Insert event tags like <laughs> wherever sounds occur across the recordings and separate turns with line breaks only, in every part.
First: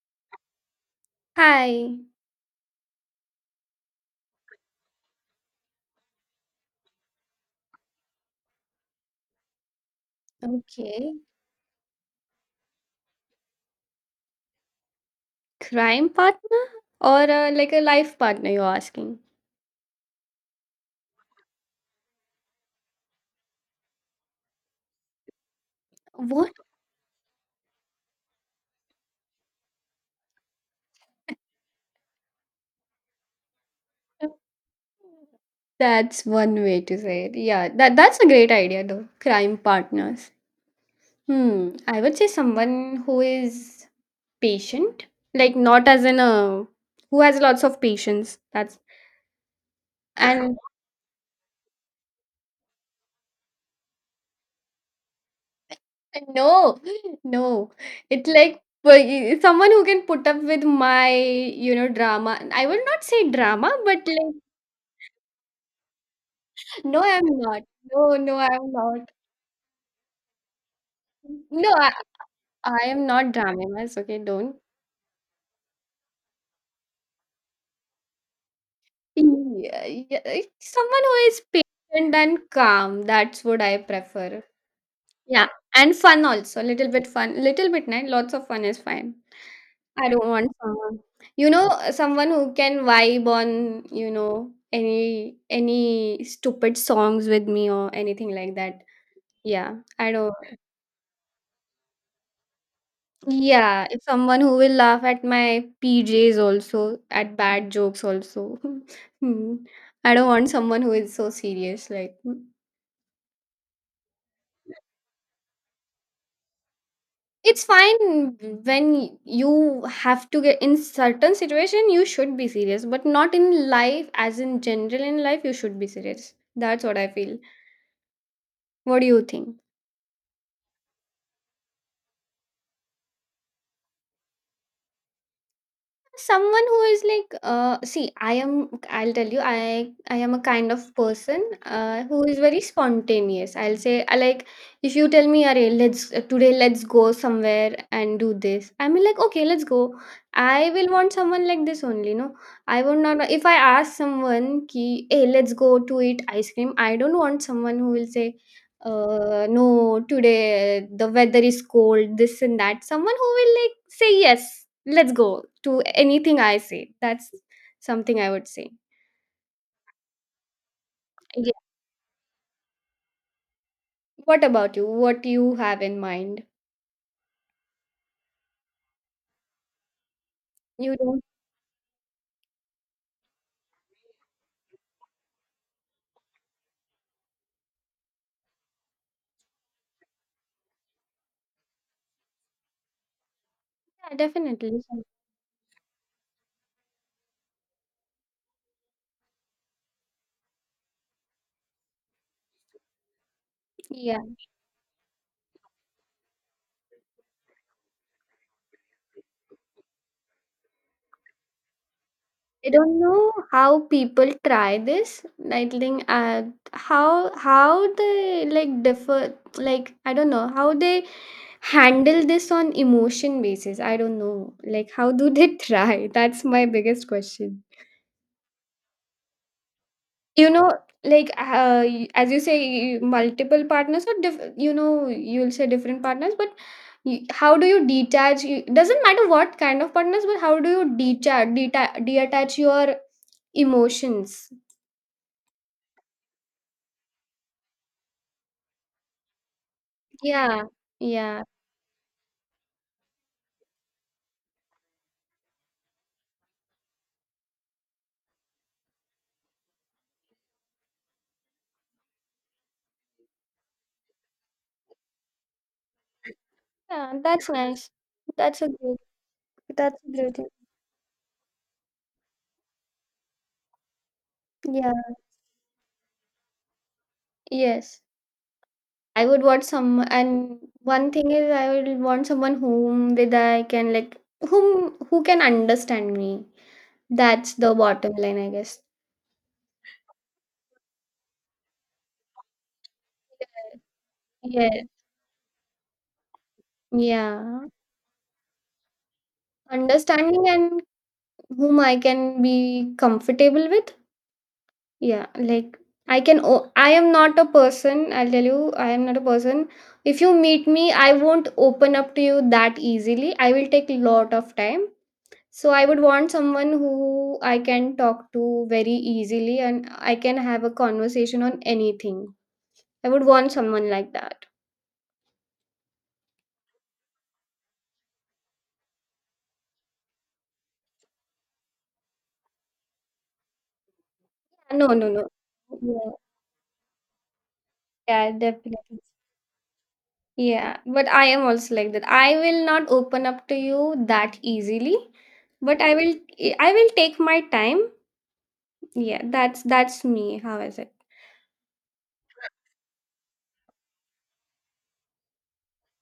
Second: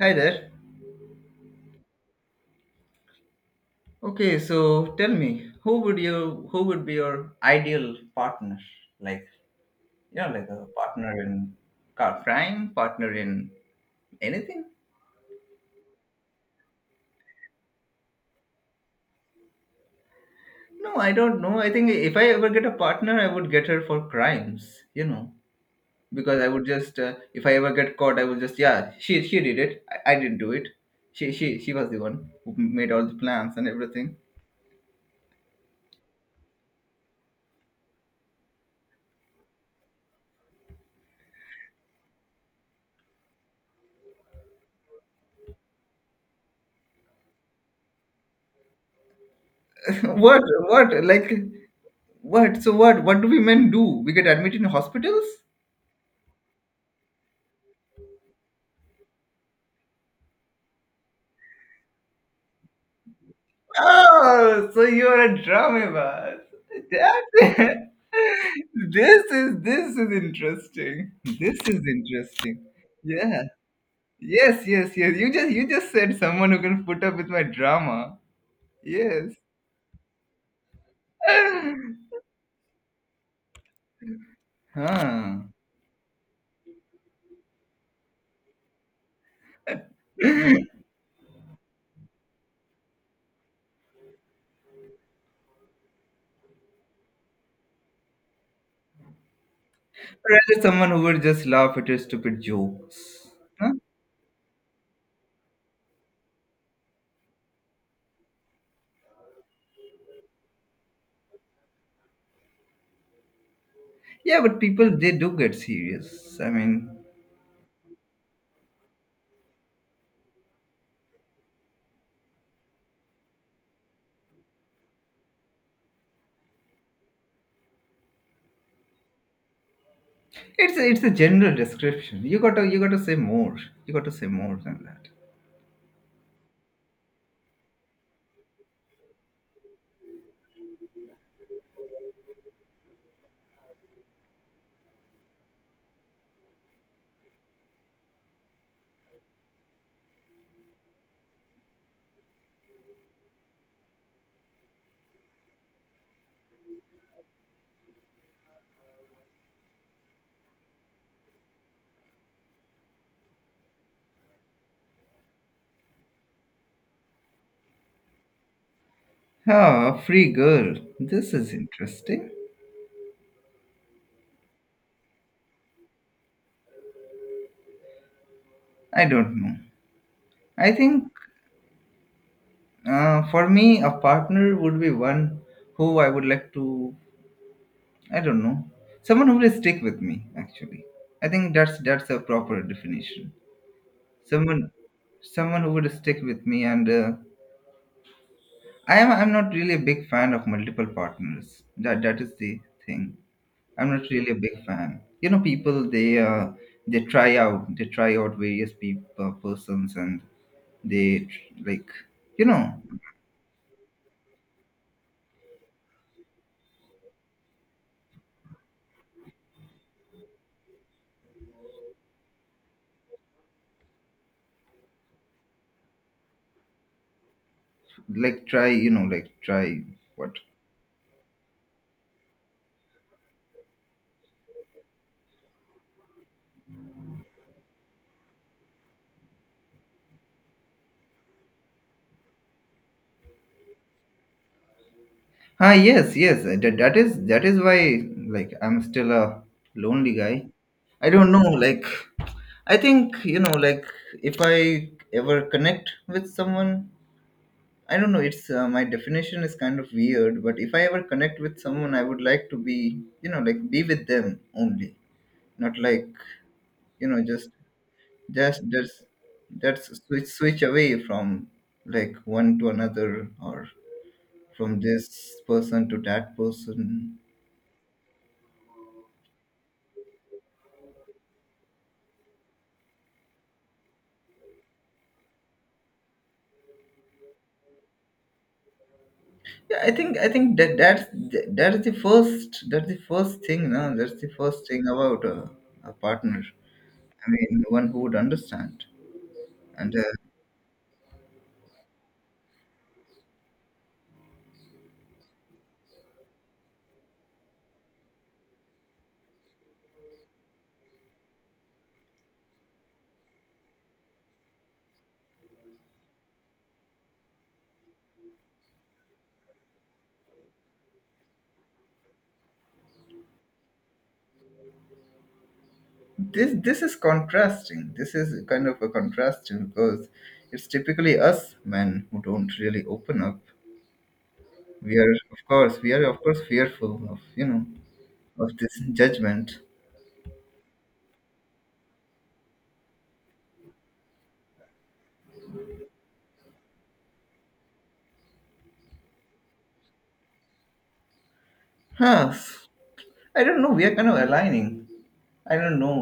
Hi there.
Hi.
Okay, so tell me, who would be your ideal partner? Like, like a partner
Okay.
in car crime, partner in anything?
Crime partner or like a life partner, you're asking?
No, I don't know. I think if I ever get a partner, I would get her for crimes, you know, because I
What?
would just if I ever get caught, I would just yeah, she did it. I didn't do it. She was the one who made all the plans and everything.
if- That's one way to say it. Yeah, that's a great idea though. Crime partners. Hmm. I would say someone who is patient, like not as in a who has lots of patience. That's
<laughs>
and
What like what so what do we men do? We get admitted in hospitals?
<laughs> no, no. It's like but someone who can put up with my, you know, drama. I would not say drama, but like
Oh, so you're a drama bus.
No, I'm not.
<laughs>
No, no, I'm not.
This is interesting. This
No,
is interesting.
I am not
Yeah.
dramatized. Okay, don't.
Yes, yes, yes. You just said someone who can put up with my drama. Yes.
Yeah, yeah, like someone who is patient and calm. That's what I prefer. Yeah,
Huh.
and fun also. A little bit fun. Little bit, night. Lots of fun is fine. I don't want someone, you know, someone who can vibe on, you know, any stupid songs with me or anything like that. Yeah, I don't.
Rather someone who would just laugh at your stupid jokes. Huh?
Yeah, if someone who will laugh at my PJs also, at bad jokes also. <laughs> Hmm. I don't want someone who is so serious. Like,
Yeah, but people they do get serious. I mean,
It's fine when you have to get in certain situation, you should be serious, but not in life, as in general in life, you should be serious. That's what I feel. What do you think?
it's a general description. You got to say more. You got to say more than that.
Someone who is like see I'll tell you I am a kind of person who is very spontaneous, I'll say. I like if you tell me Arey, let's today let's go somewhere and do this, I mean, like okay let's go. I will want someone like this only, no? I would not, if I ask someone ki hey let's go to eat ice cream, I don't want someone who will say no today the weather is cold, this and that. Someone who will like say yes, let's go to anything I say, that's something I would say.
Ah, free girl. This is
Yeah,
interesting.
what about you, what you have in mind?
I don't know. I
You
think
don't?
for me, a partner would be one who I would like to. I don't know. Someone who will stick with me. Actually, I think that's a proper definition.
Yeah,
Someone,
definitely.
someone who would stick with me, and I am. I'm not really a big fan of multiple partners. That is the thing. I'm not
Yeah,
really a big fan. People they they try out various people persons and like you know
I don't know how people try this. I think how they like differ, like I don't know how they handle this on emotion basis. I don't know like how do they try. <laughs> That's my biggest question.
like try like try what
You know like as you say you, multiple partners or you know, you'll say different partners, but y how do you detach you, doesn't matter what kind of partners, but how do you detach detach your emotions.
ah yes yes that is why like I'm still a lonely guy.
Yeah.
I don't
Yeah.
know, like I think like if I ever connect with someone I don't know. It's my definition is kind of weird, but if I ever connect with someone, I would like to be, like be with them only, not like you
Yeah,
know
that's
just
nice. That's
just
a
just
good.
that's
That's a
switch
great.
switch away from like one to another or from
Yeah.
this person to that person.
Yes. I would want some, and one thing is I would want someone whom with I can like whom who can understand me. That's the bottom line, I guess.
Yeah, I think that's the first thing. No, that's the first
Yeah,
thing about a partner. I mean,
yeah,
one who would understand and.
understanding and whom I can be comfortable with. Yeah, like I am not a person. I'll tell you, I am not a person. If you meet me, I won't open up to you that easily. I will take lot of time. So I would want someone who I can talk to very easily, and I can have a conversation on anything. I would want someone like that.
This is contrasting, this is kind of a contrasting, because it's typically us men who don't really open up,
No,
we
no,
are
no.
of course we are
Yeah,
of course fearful of
yeah,
of this
definitely.
judgment.
Yeah, but I am also like that. I will not open up to you that easily, but I will take my time. Yeah, that's me. How is it?
Huh. I don't know, we are kind of aligning. I don't know,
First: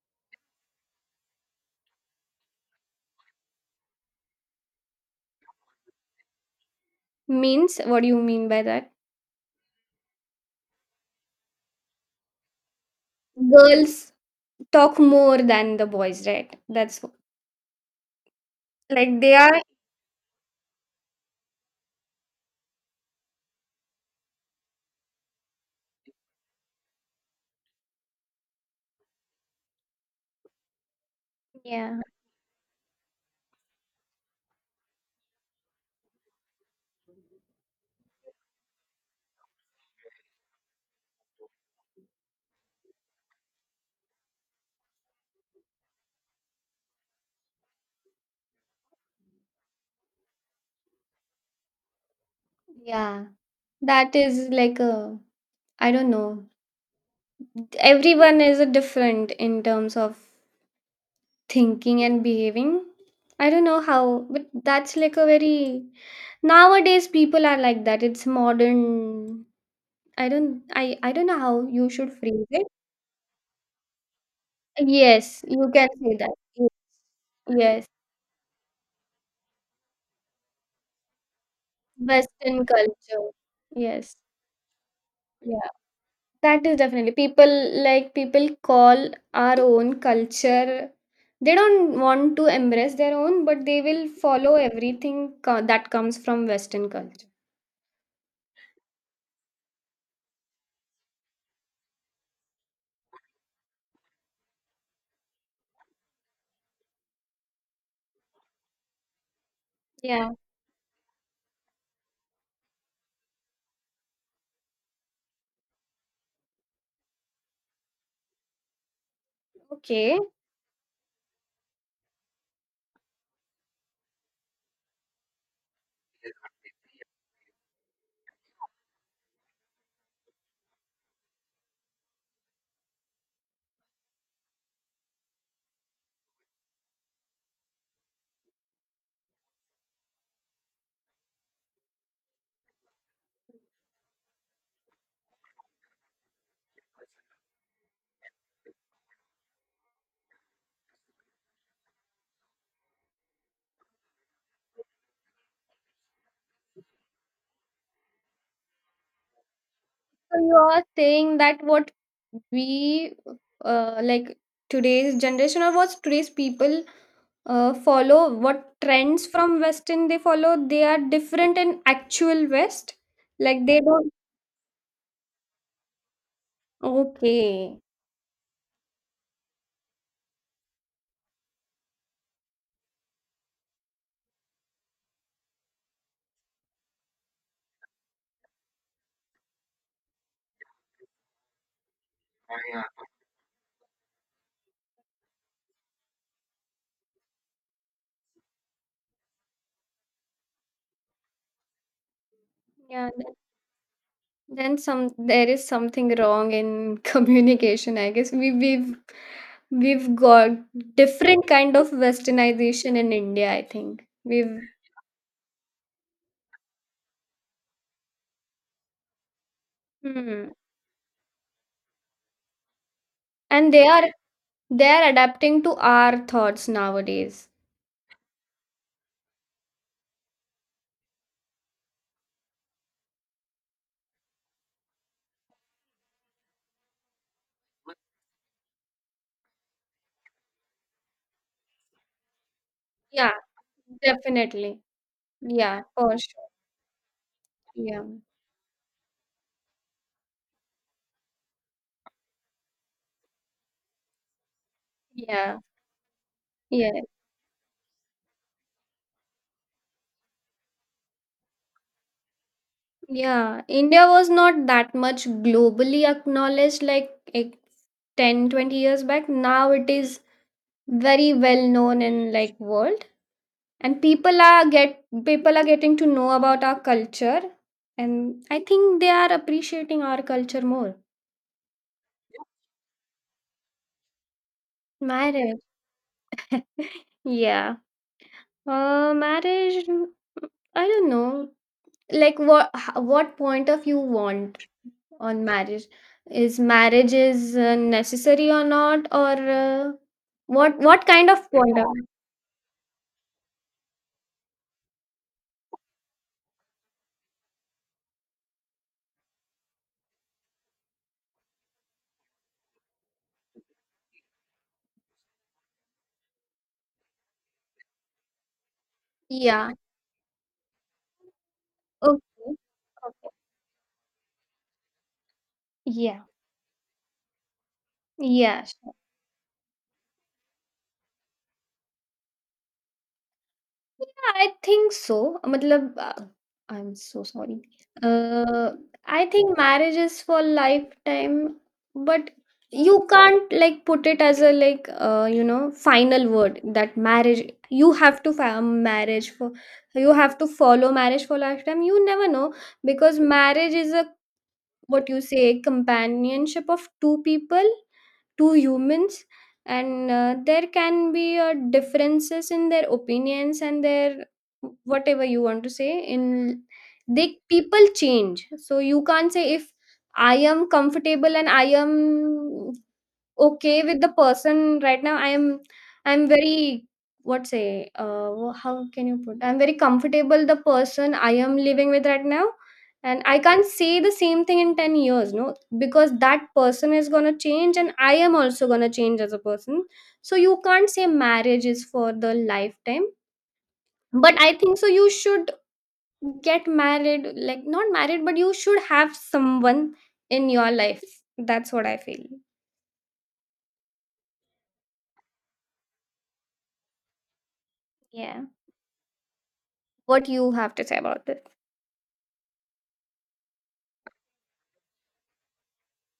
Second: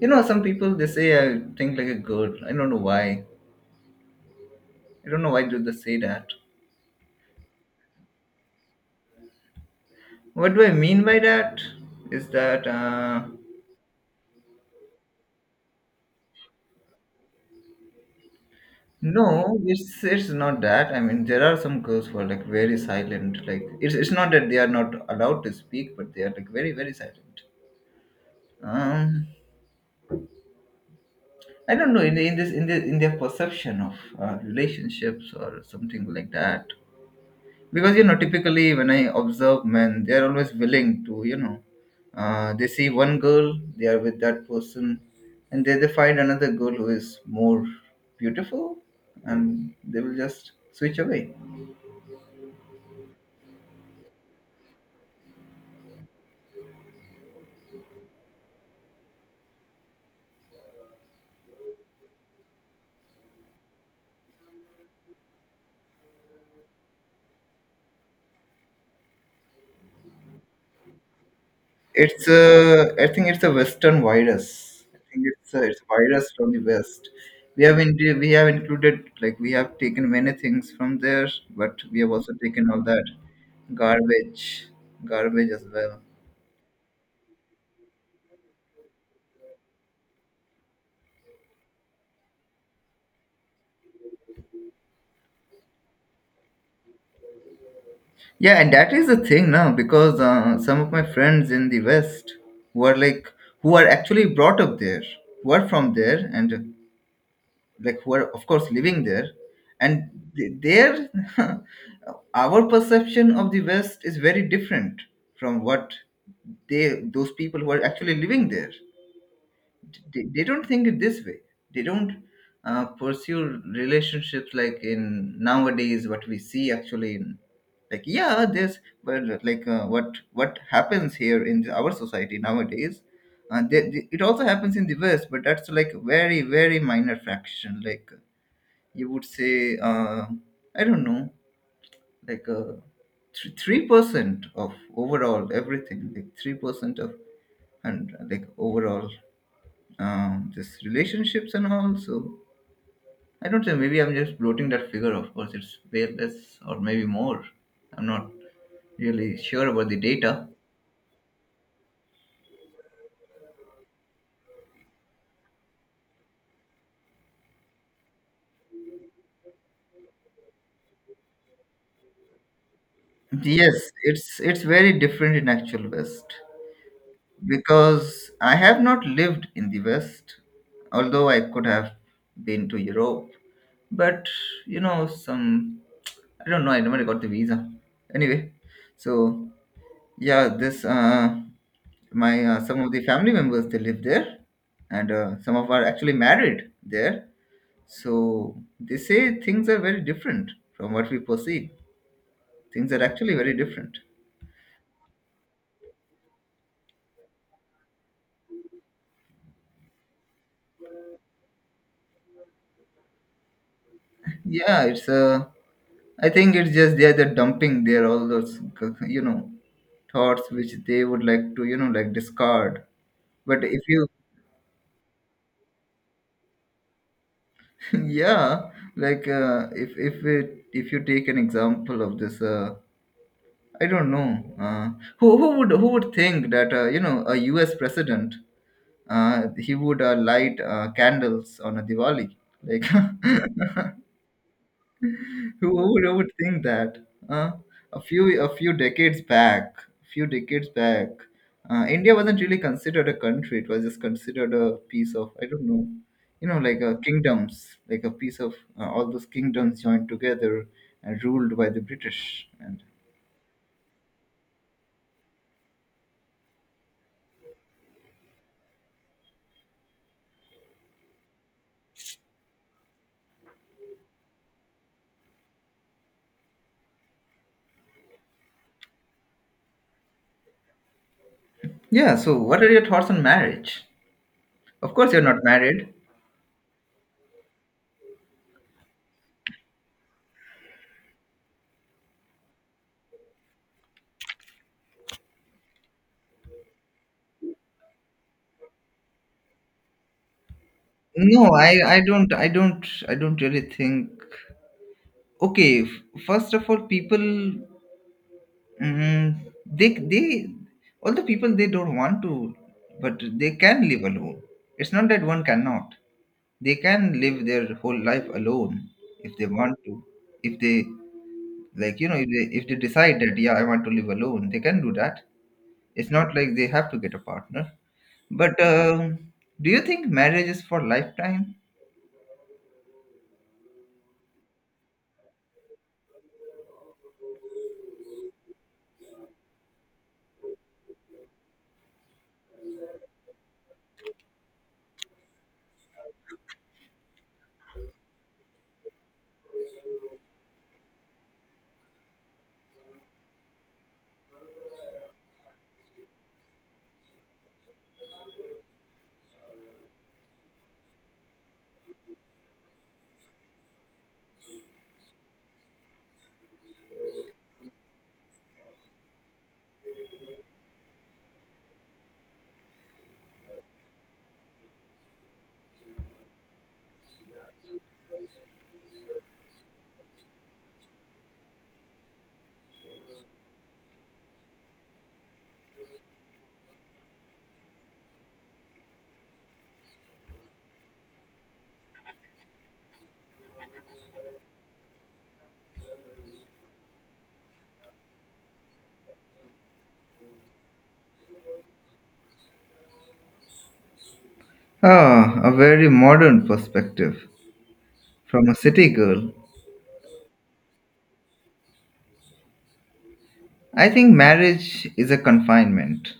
some people they say I think like a girl. I don't know why, I don't know why do they say that.
Means, what do you mean by that?
What do I mean by that is that
Girls talk more than the boys, right? Like they
No,
are
it's not that. I mean, there are some girls who are like very silent. Like it's not that they are not allowed to speak, but they are like very, very silent. Um, I don't know
yeah.
in the, in their perception of relationships or something like that. Because typically when I observe men, they are always willing to they see one girl, they are with that person, and then they find another girl who is more beautiful, and they will just switch away.
Yeah. That is like a, I don't know. Everyone is a different in terms of thinking and behaving. I don't know how, but that's like a very nowadays people are like that. It's modern. I don't I don't know how you should phrase it.
I think it's a Western virus. I think
Yes,
it's a,
you
it's a
can say
virus
that.
from the West.
Yes,
We have included, like, we have taken many things from there, but we have also
Western
taken all that
culture. Yes.
garbage, garbage as
Yeah.
well.
That is definitely people like people call our own culture. They don't want to embrace their own, but they will follow everything that comes from Western culture.
Yeah, and that is the thing now because some of my friends in the West who are like who are actually brought up there, who are from there, and like who are of course living there and
Yeah.
there <laughs> our perception of the West is very different from what they those people who are actually living there,
Okay.
they don't think it this way. They don't pursue relationships like in nowadays what we see actually in, like, yeah, there's, but like what happens here in our society nowadays, it also happens in the West, but that's like very, very minor fraction. Like you would say I don't know, like 3% of overall everything, like 3% of and like overall this relationships and all. So I don't know, maybe I'm just bloating that figure. Of course it's way less, or maybe more. I'm not really sure about the
So
data.
you are saying that what we like today's generation or what today's people follow, what trends from Western they follow, they are different in actual West. Like they
Yes,
don't.
it's very different in actual West,
Okay.
because I have not lived in the West, although I could have been to Europe. But some, I don't know. I never got the visa. Anyway, so yeah, this my some of the family members they live there, and some of are actually married there. So they say things are very different from what we perceive. Things are
Yeah.
actually very different.
Then some, there is something wrong in <laughs> communication, I guess. We've got different kind of westernization in India, I think. We've
Yeah, it's I think it's just they're dumping their all those you know thoughts
hmm.
which they would like to like discard. But
And
if you
they are adapting to our thoughts nowadays.
<laughs> yeah, like if you take an example of this, I don't know, who would think that a U.S. president, he would light candles on a Diwali, like
Yeah,
<laughs>
definitely.
Who
Yeah,
who would,
for
who would
sure.
think that? Uh, a
Yeah.
few a few decades back, a few decades back, India wasn't really considered a country. It was just considered a piece of, I
Yeah.
don't know, like a
Yeah.
kingdoms, like a piece of all those kingdoms joined together and ruled by the British. And
Yeah. India was not that much globally acknowledged like 10-20 years back. Now it is very well known in like world, and people are getting to know about our culture, and I think they are appreciating our culture more.
yeah, so what are your thoughts on marriage? Of course, you're not
Marriage.
married.
<laughs> Yeah, marriage, I don't know, like what point of you want on marriage? Is marriage is necessary or not, or uh, what kind of
No, I
point
I
of
don't I don't I don't really think. Okay, first of all, people, Mm, they all the people, they don't want to, but they can live alone. It's not that one cannot. They can live their whole life alone if they
yeah.
want to. If they, like, if they
Okay.
if they decide
Okay.
that yeah, I want to live alone, they can do that. It's
Yeah.
not like they have to get a partner. But
Yeah.
do you think marriage is for lifetime?
Yeah, I think so. मतलब I'm so sorry. Uh, I think marriage is for lifetime, but you can't like put it as a like you know, final word that marriage you have to marriage for you have to follow marriage for lifetime. You never know, because marriage is a what you say companionship of two people, two humans, and there can be differences in their opinions and their whatever you want to say in. They people change, so you can't say if I am comfortable and I am okay with the person right now, I'm very what say how can you put, I'm very comfortable the person I am living with right now, and I can't say the same thing in 10 years, no? Because that person is going to change, and I am also going to change as a person. So you can't say marriage is for the lifetime, but I think so you should get married, like not married but you should have someone in your life. That's what I feel.
Ah, a very modern perspective
Yeah.
from a city girl.
What you have to say about this?
I think marriage is a confinement.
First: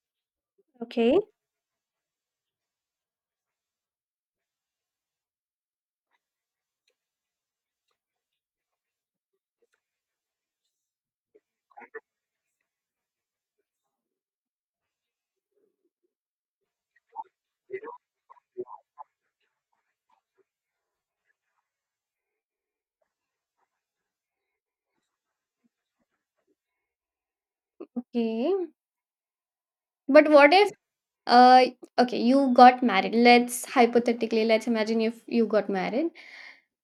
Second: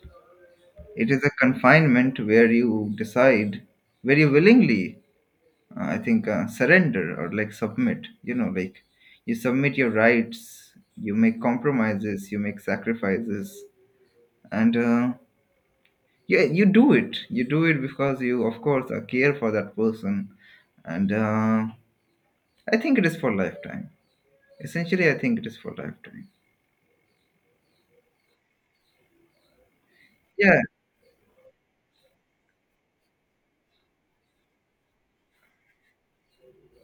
It
Okay.
is a confinement where you decide, where you willingly, I think, surrender or, like, submit. Like you submit your rights, you make compromises, you make sacrifices, and yeah, you do it. You do it because you, of course, care for that person, and I think it is for lifetime. Essentially, I think it is for lifetime.
Okay. But what
Yeah,
if uh okay, you got married. Let's hypothetically let's imagine if you got married,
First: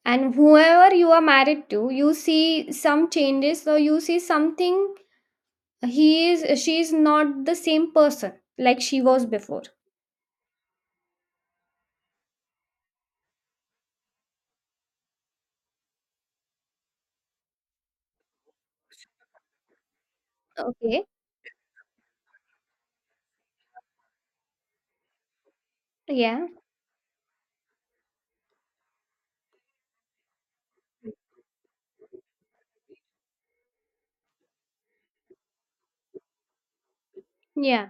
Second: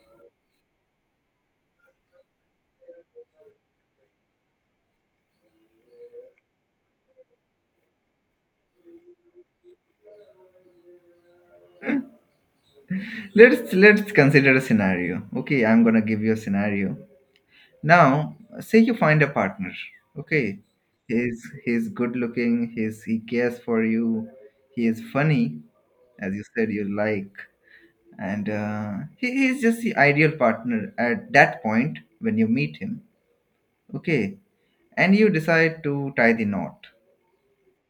and whoever you are married to, you see some changes or you see something, he is she is not the same person like she was before.
let's consider a scenario. Okay, I'm gonna give you a scenario. Now, say you find a partner, okay?
Okay.
He's good looking, he cares for you, he is funny, as you
Yeah.
said you like, and he is just the ideal partner at that point when you meet him, okay? And you decide to tie the knot.
Yeah.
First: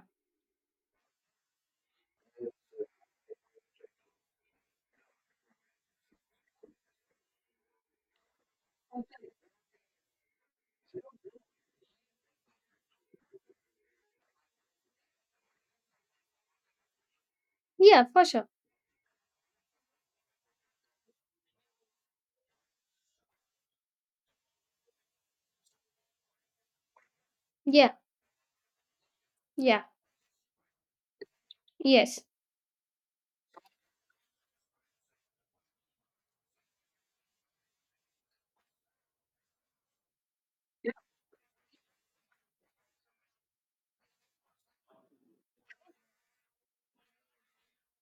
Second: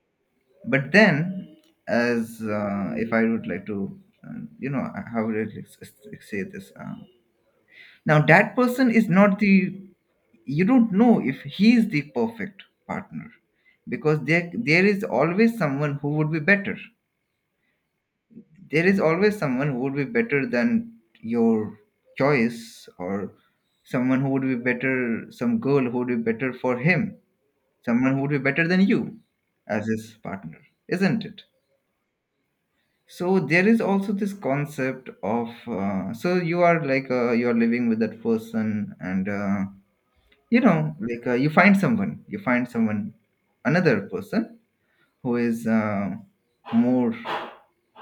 But then, as if I would like to, uh, you know, how would I say this? Now, that person is not the, you don't know if he is the perfect partner, because there is always someone who would be better.
Yeah, for sure.
There is always someone who would be better than your choice, or someone who would be better, some girl who would be better for him,
Yeah.
someone who would be better than you
Yeah.
as his partner, isn't it?
Yes.
So there is also this concept of, so you are, like, you are living with that person, and like you find someone, another person who is more,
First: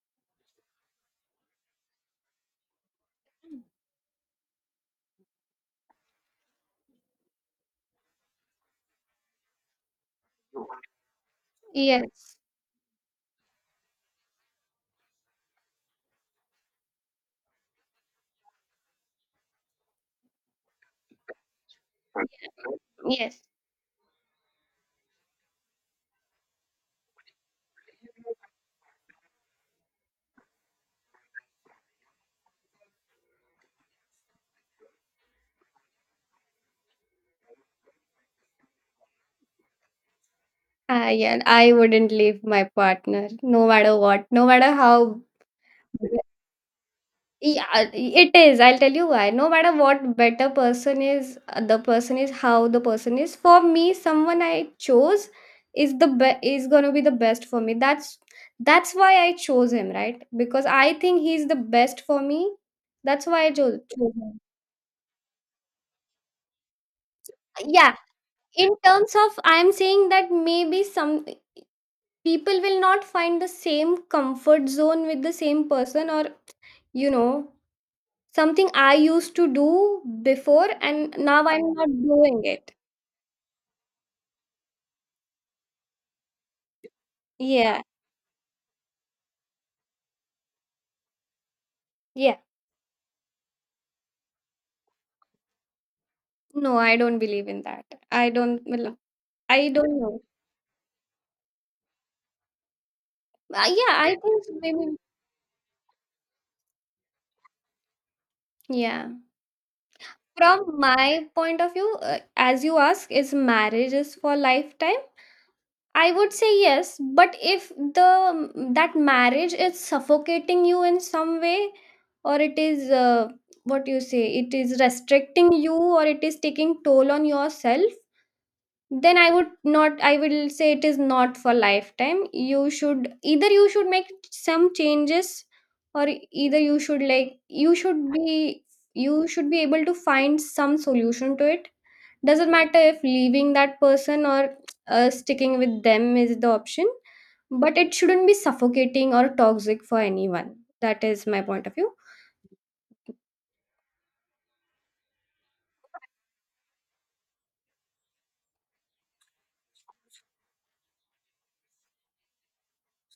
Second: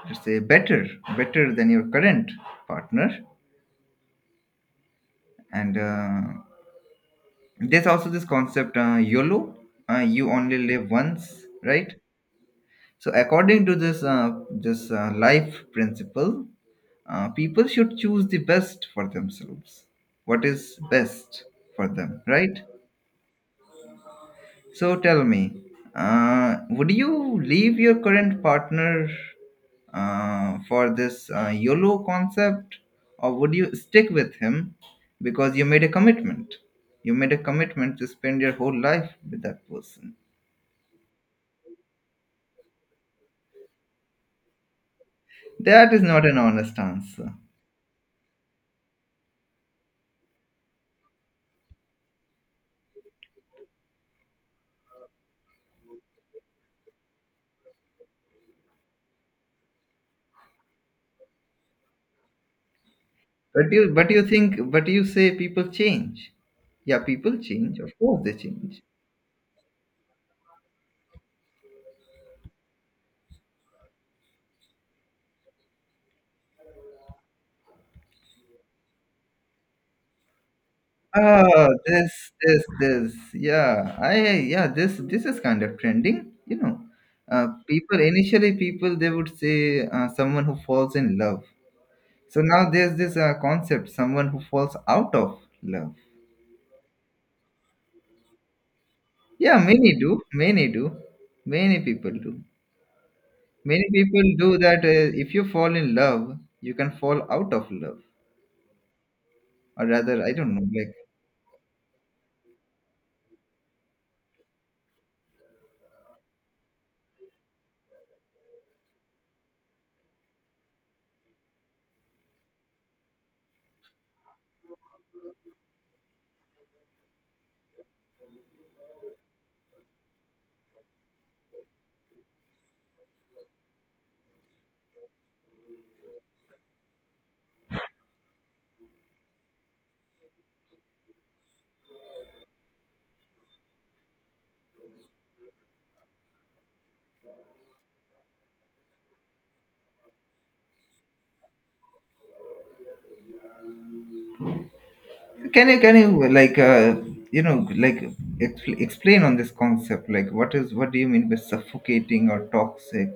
let's say, better than your current partner. And there's also this concept, YOLO, you only live once, right?
Yes.
So according to this, life principle, people should choose the best for themselves, what is best for them, right?
Yes.
So tell me, would you leave your current partner, for this, YOLO concept, or would you stick with him because you made a commitment? You made a commitment to spend your whole life with that person.
Yeah, I wouldn't leave my partner no matter what, no matter how.
That is not an honest answer.
Yeah, it is. I'll tell you why. No matter what better person is, the person is how the person is. For me, someone I chose is gonna be the best for me. That's why I chose him, right? Because I think he's the best for me. That's why I
But you, but
chose
you
him.
think, but you say people change. Yeah, people change. Of
Yeah,
course, they
in
change.
terms of, I'm saying that maybe some people will not find the same comfort zone with the same person, or you know, something I used to do before and now
Ah,
I'm not
this,
doing
this,
it.
this. Yeah, yeah, this is kind of trending.
Yeah,
People they would say someone who falls in love.
yeah.
So now there's this, concept, someone who falls out of love.
No, I don't believe in that. I don't, well,
Yeah,
I
many
don't
do,
know.
many do, many people do. Many
Yeah, I
people
think
do that.
maybe,
If you fall in love, you can fall out of love,
yeah.
or rather, I don't know,
From
like,
my point of view, as you ask, is marriage is for lifetime? I would say yes, but if the that marriage is suffocating you in some way, or it is what you say, it is restricting you, or it is taking toll on yourself, then I would not, I will say it is not for lifetime. You should either, you should make some changes, or either you should like you should be, you should be able to find some solution to it. Doesn't matter if leaving that person or sticking with them is the option, but it shouldn't be suffocating or toxic for anyone. That is my point of view.
can you you know like explain on this concept? Like what is what do you mean by suffocating or toxic?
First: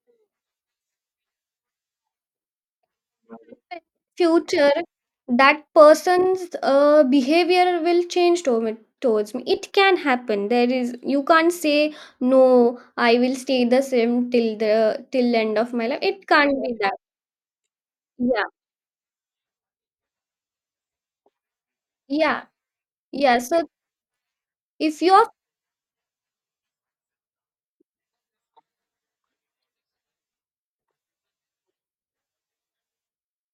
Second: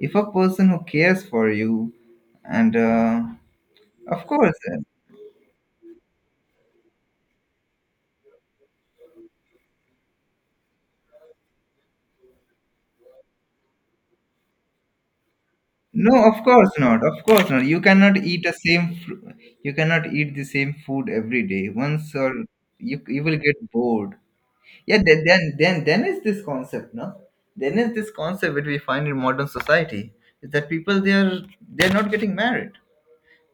If a person who cares for you, and of course,
Future,
uh,
that person's behavior will change me, towards me, it can happen. There is, you can't say no, I will stay the same till the till end of my life.
no,
It
of
can't
course
be that.
not, of course not. You cannot eat
Yeah.
the same. You cannot eat the same food every day. Once or
Yeah.
you will
Yeah,
get
so
bored. Yeah,
if
then
your
then then then is this concept, no? Then is this concept which we find in modern society is that people they are they're not getting married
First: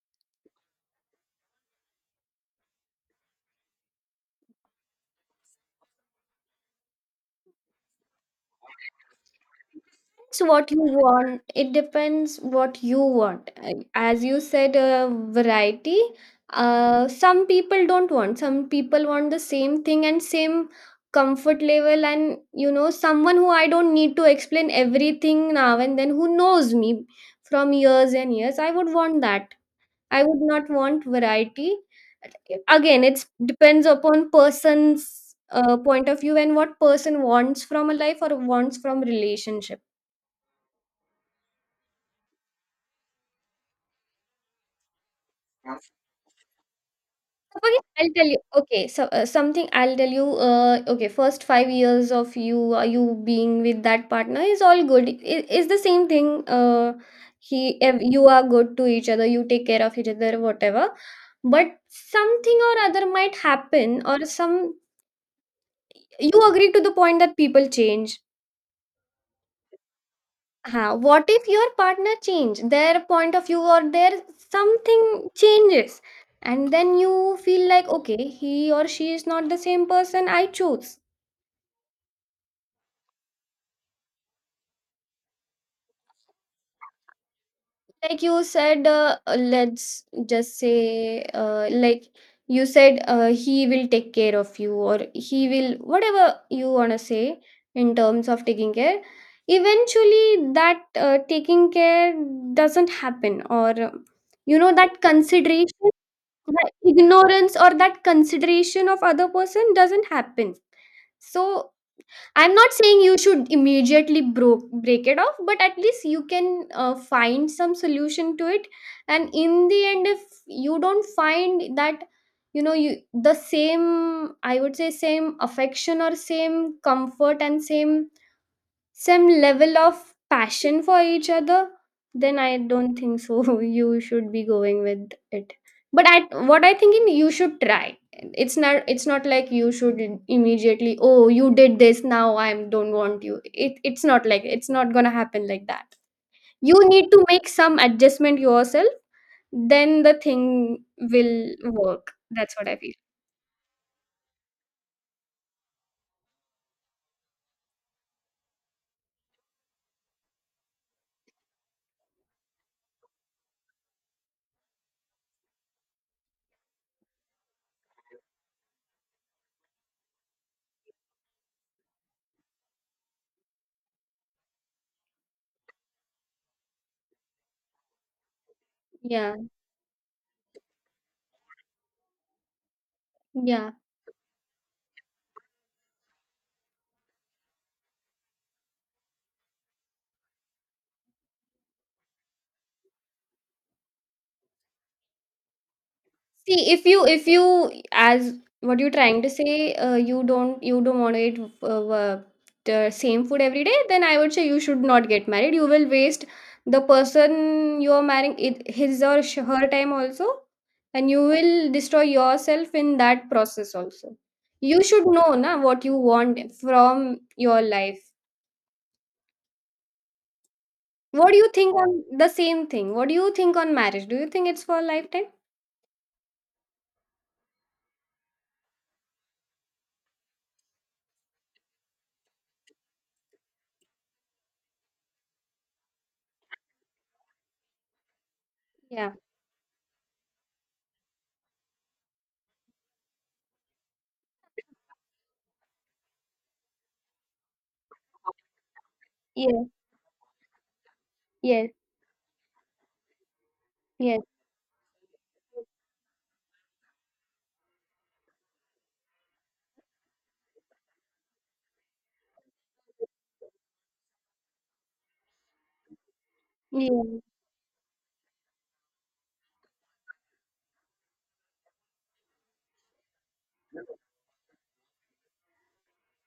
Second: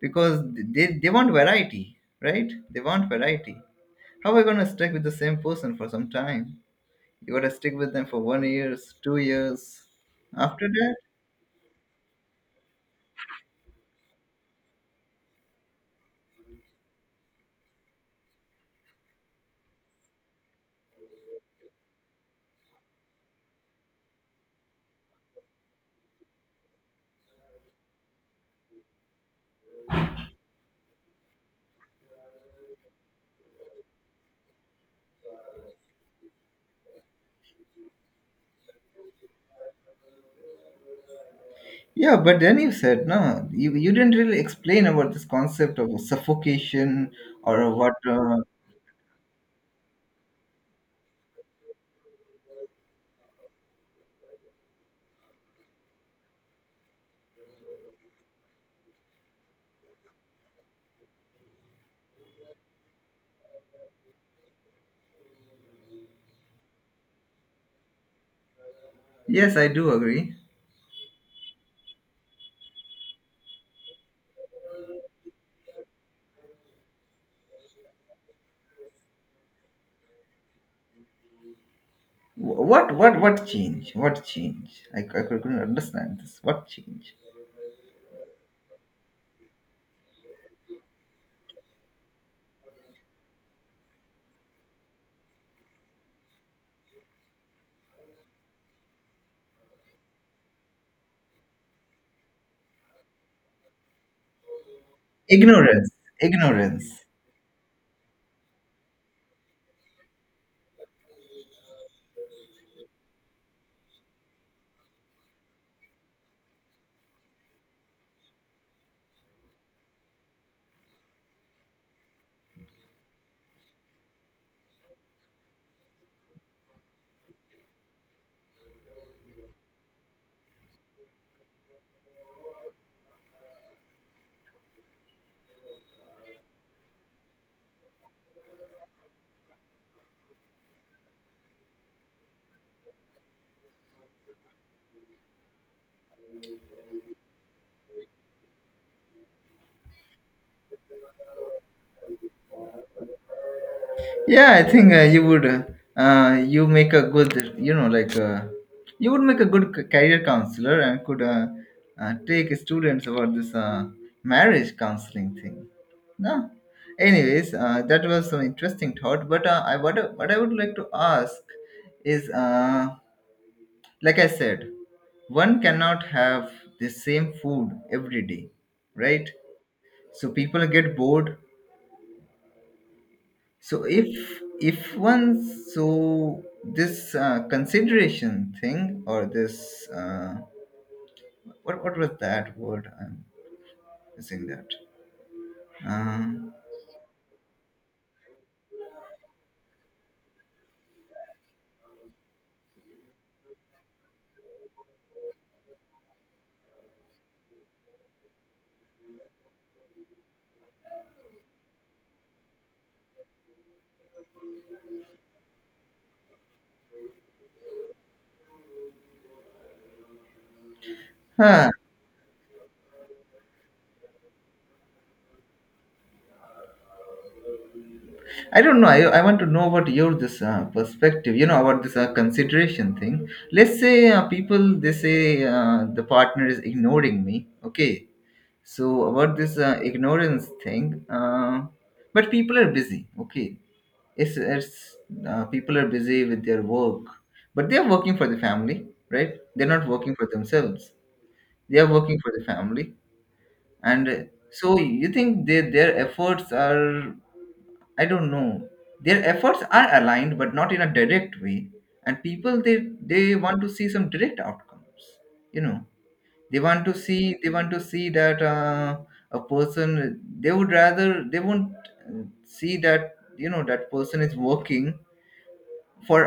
because they want variety, right? They want variety. How are we gonna stick with the same person for some time? You gotta stick with them for 1 year, 2 years.
it's
After
what you
that,
want. It depends what you want. And as you said, variety. Some people don't want. Some people want the same thing and same comfort level. And you know, someone who I don't need to explain everything now and then, who knows me from years and years. I would want that. I would not want variety. Again, it depends upon person's point of view and what person wants from a life or wants from relationship.
yeah. But then you said no. You didn't really explain about this concept of suffocation or
Okay,
what.
I'll tell you. Okay, so something I'll tell you. Okay, first 5 years of you you being with that partner is all good. It is the same thing. You are good to each other. You take care of each other, whatever. But something or other might happen, or some you agree to the point that people change.
Yes, I do agree.
What if your partner change their point of view or their something changes, and then you feel like, okay, he or she is not the same person I choose.
What what change? What change? I couldn't understand this. What change?
Like you said, let's just say, like you said, he will take care of you, or he will whatever you want to say in terms of taking care. Eventually that taking care doesn't happen, or you know, that
Ignorance.
consideration, that
Ignorance.
ignorance or that consideration of other person doesn't happen. So I'm not saying you should immediately broke break it off, but at least you can find some solution to it. And in the end, if you don't find that, you the same I would say same affection or same comfort and same, some level of passion for each other, then I don't think so. <laughs> You should be going with it. But at what I think in you should try. It's not like you should immediately. Oh, you did this. Now I don't want you. It's not gonna happen like that. You need to make some adjustment yourself. Then the thing will work. That's what I feel.
Yeah, I think you would. You make a good, you know, like you would make a good career counselor and could take students about this marriage counseling thing. No. Anyways, that was some interesting thought. But I what I would like to ask is, like I said, one cannot have the same food every day, right?
Yeah.
So people get bored.
Yeah.
So if one so this consideration thing or this what was that word I'm missing that. Uh,
See, if you as what you're trying to say, you don't want to eat the same food every day, then I would say you should not get married. You will waste the person you are marrying it, his or her time also, and you will destroy yourself in that process also. You should know na what you want from your life. What do you
huh.
think on the same thing? What do you think on marriage? Do you think it's for a lifetime?
I don't know. I want to know about your this perspective. You know about this consideration thing. Let's say people they say the partner is ignoring me. Okay, so
Yeah.
about this ignorance thing. But people are busy. Okay, it's people are busy with their work, but they're working for the family, right?
Yes.
They're not working for themselves.
Yes.
They are working for the family. And
Yes.
So you think their efforts are, I don't know, their efforts are aligned but not in a direct way. And people they want to see some direct outcomes, you know. They want
Yeah.
to see, they want to see that a person, they would rather they won't see that, you know, that person is working for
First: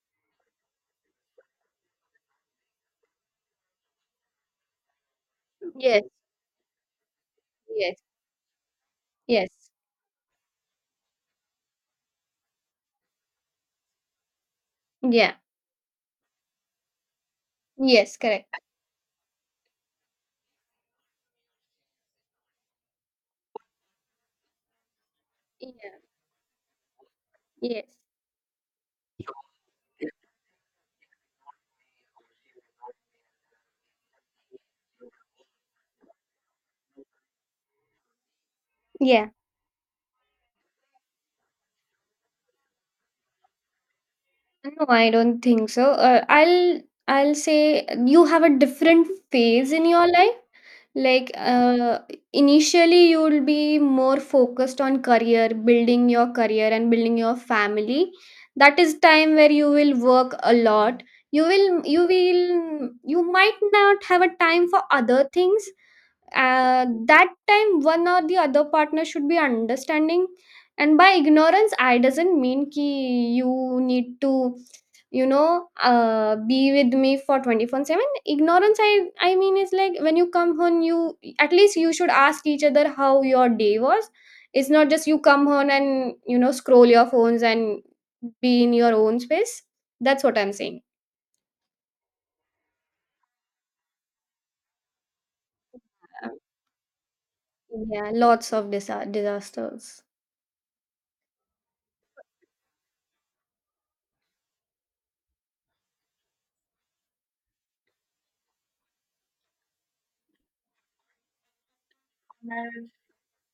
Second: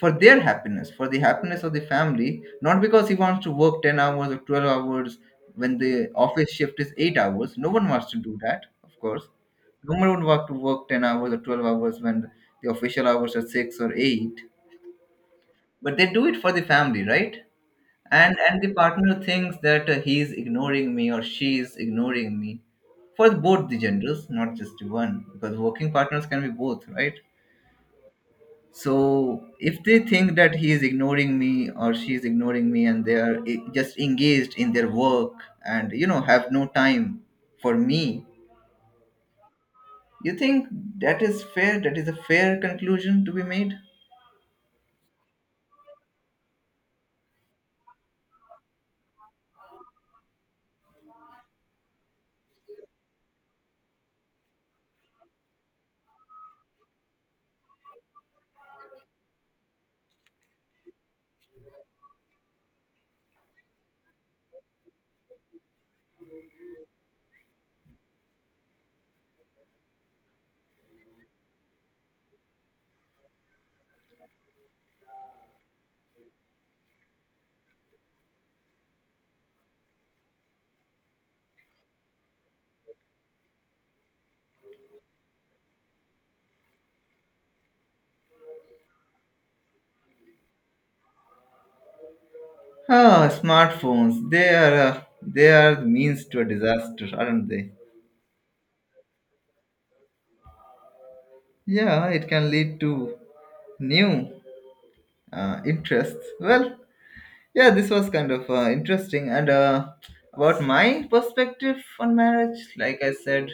for their happiness, for the happiness of the family, not because he wants to work 10 hours or 12 hours when
Yes.
the office shift is 8 hours. No one
Yes,
wants to do that, of course.
yes,
No one would want to work 10 hours or 12 hours when the official hours are 6 or 8,
yeah,
but they do it for the family, right?
yes,
and
correct.
and the partner thinks that he's ignoring me or she's ignoring me, for both the genders, not just one, because
Yeah,
working partners can be both, right?
yes,
So if they think that he is ignoring me or she is ignoring me and they are just engaged in their work and, you know, have no time for me,
yeah.
you think that is fair? That is a fair conclusion to be made?
No, I don't think so. I'll say you have a different phase in your life. Like initially, you'll be more focused on career, building your career and building your family. That is time where you will work a lot. You might not have a time for other things, that time one or the other partner should be understanding. And by ignorance I doesn't mean ki you need to be with me for 24/7. Ignorance I mean is like, when you come home, you at least you should ask each other how your day was. It's not just you come home and scroll your phones and be in your own space. That's what I'm saying.
Ah, smartphones. They are the means
Um,
to a disaster, aren't they?
yeah, lots of disasters.
Yeah, it can lead to new interests. Well, yeah, this was kind of interesting. And about my perspective on marriage, like I said,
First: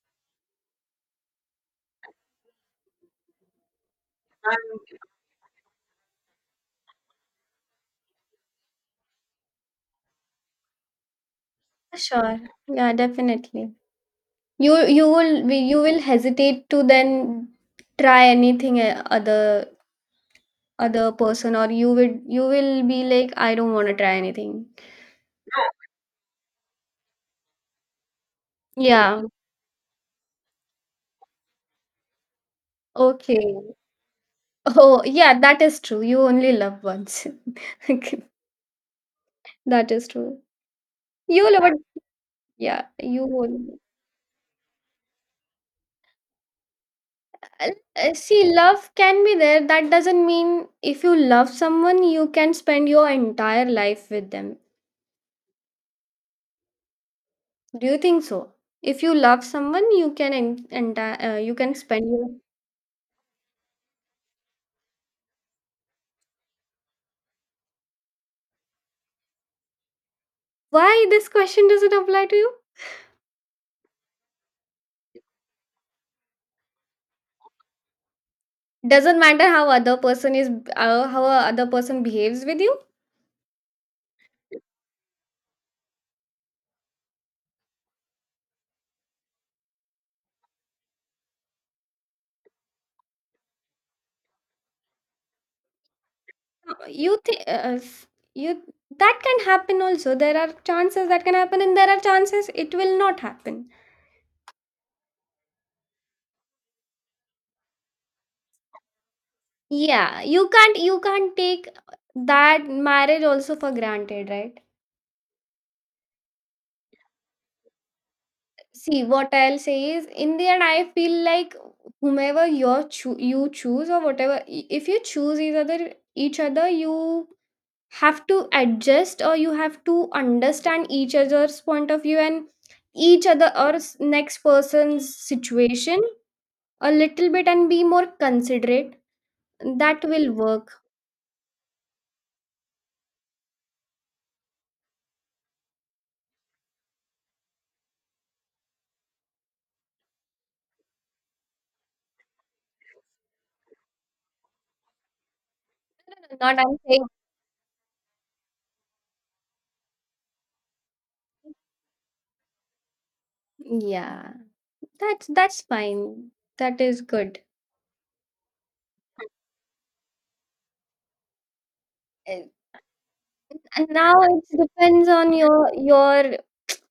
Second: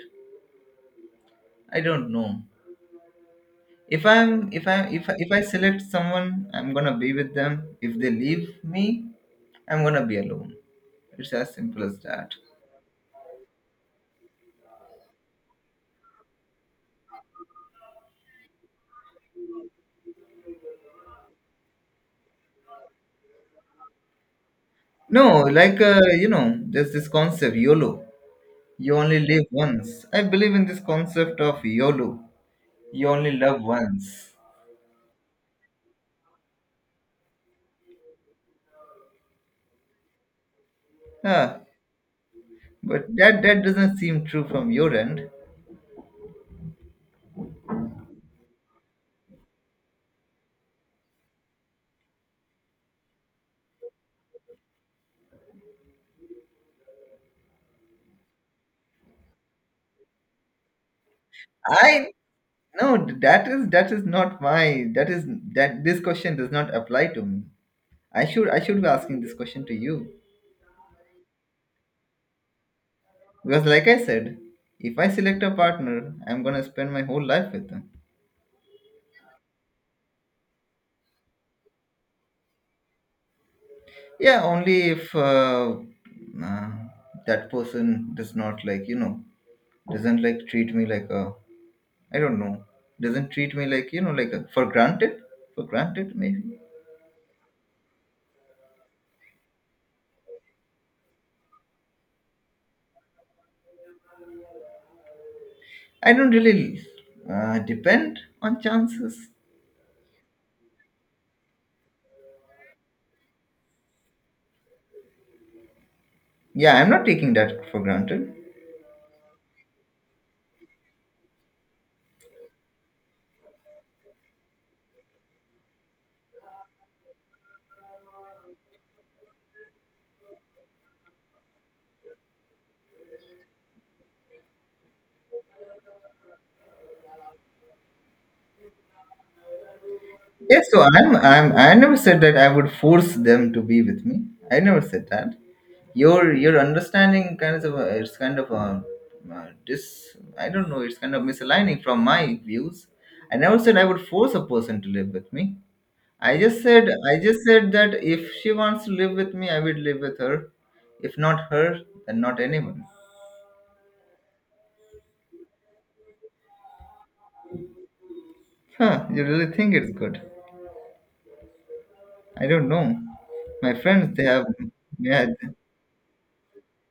I don't know. If I select someone, I'm gonna be with them. If they leave me, I'm gonna be alone. It's as simple as that.
Sure. Yeah, definitely. You will hesitate to then try anything other person, or you will be like, I don't want to try anything.
No, like you know, there's this concept YOLO. You only
Yeah.
live once. I believe in this concept of YOLO. You only love
Okay.
once.
Oh yeah, that is true, you only love once. <laughs> Okay, that is true. You
Huh.
love it. Yeah.
But
you
that that
only
doesn't seem true from your end.
Uh, See, love can be there, that doesn't mean if you love someone you can spend your entire life with them. Do you think so? If you love someone, you can you can spend
I
your
no, That is that is not my that is that this question does not apply to me. I should be asking this question to you.
Why this question doesn't apply to you?
Because, like I said, if I select a partner, I'm gonna spend my whole life with them.
Doesn't matter how other person is, how a other person behaves with you.
Yeah, only if uh, that person does not like, you know, doesn't like treat me like a, I don't know, doesn't treat me like, you know, like a, for granted maybe.
You think, s- you that can happen also. There are chances that can happen, and there are chances it will not happen.
I don't really depend on chances.
Yeah, you can't take that marriage also for granted, right?
Yeah, I'm not taking that for granted.
See, what I'll say is, in the end, I feel like whomever you choose or whatever, if you choose each other, you have to adjust or you have to understand each other's point of view and each other or next person's situation a little bit and be more considerate. That will
Yes, so
work.
I never said that I would force them to be with me. I never said that. Your understanding kind of, a, it's kind of a, I don't know, it's kind of misaligning from my views. I never said I would force a person to live with me.
Not I'm saying,
I just said that if she wants to live with me, I would live with her. If not her, then not anyone.
yeah, that's fine. That is good.
Huh, you really think it's good? I
Eh,
don't know. My
And now
friends, they
it
have,
depends
yeah.
on your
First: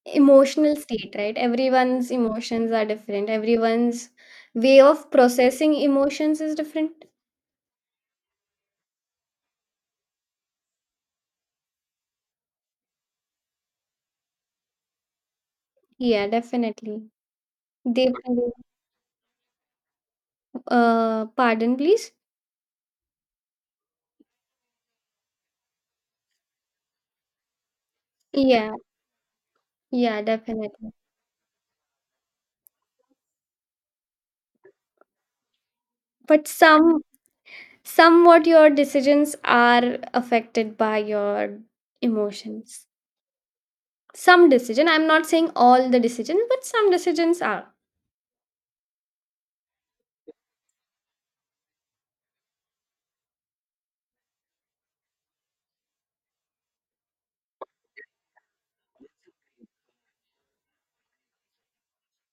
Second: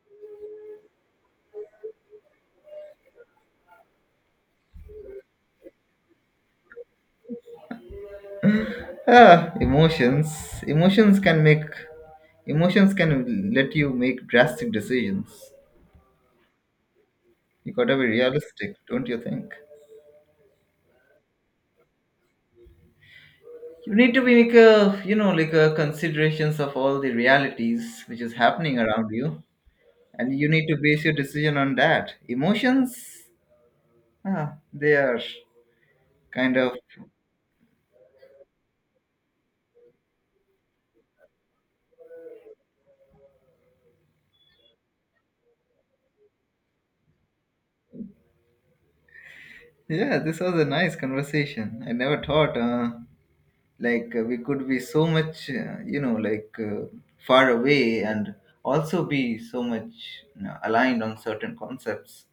emotional state, right? Everyone's emotions are different. Everyone's way of processing emotions is different.
Emotions. Emotions can make. Emotions can let you make drastic decisions.
Yeah, definitely.
You gotta be
They
realistic, don't you think?
Pardon please.
You need to be like a, you know, like a considerations of all the realities which is
Yeah,
happening around you,
yeah,
and you need to
definitely.
base your decision on that. Emotions, ah, they are
But
kind of.
somewhat your decisions are affected by your emotions. Some decision. I'm not saying all the decisions, but some decisions are.
Yeah, this was a nice conversation. I never thought. Like we could be so much you know like far away and also be so much, you know, aligned on certain concepts.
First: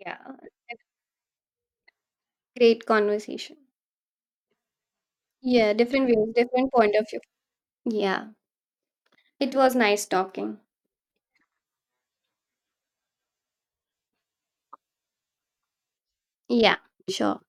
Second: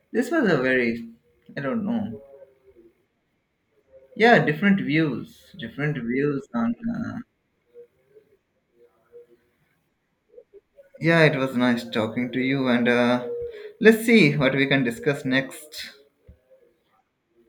Yeah.
This was a very, I don't know,
Great conversation.
yeah, different views,
Yeah,
different
different views,
views
different
on
point of view. Yeah. It was nice talking.
yeah, it was nice talking to you and let's see what we can discuss next.
Yeah, sure.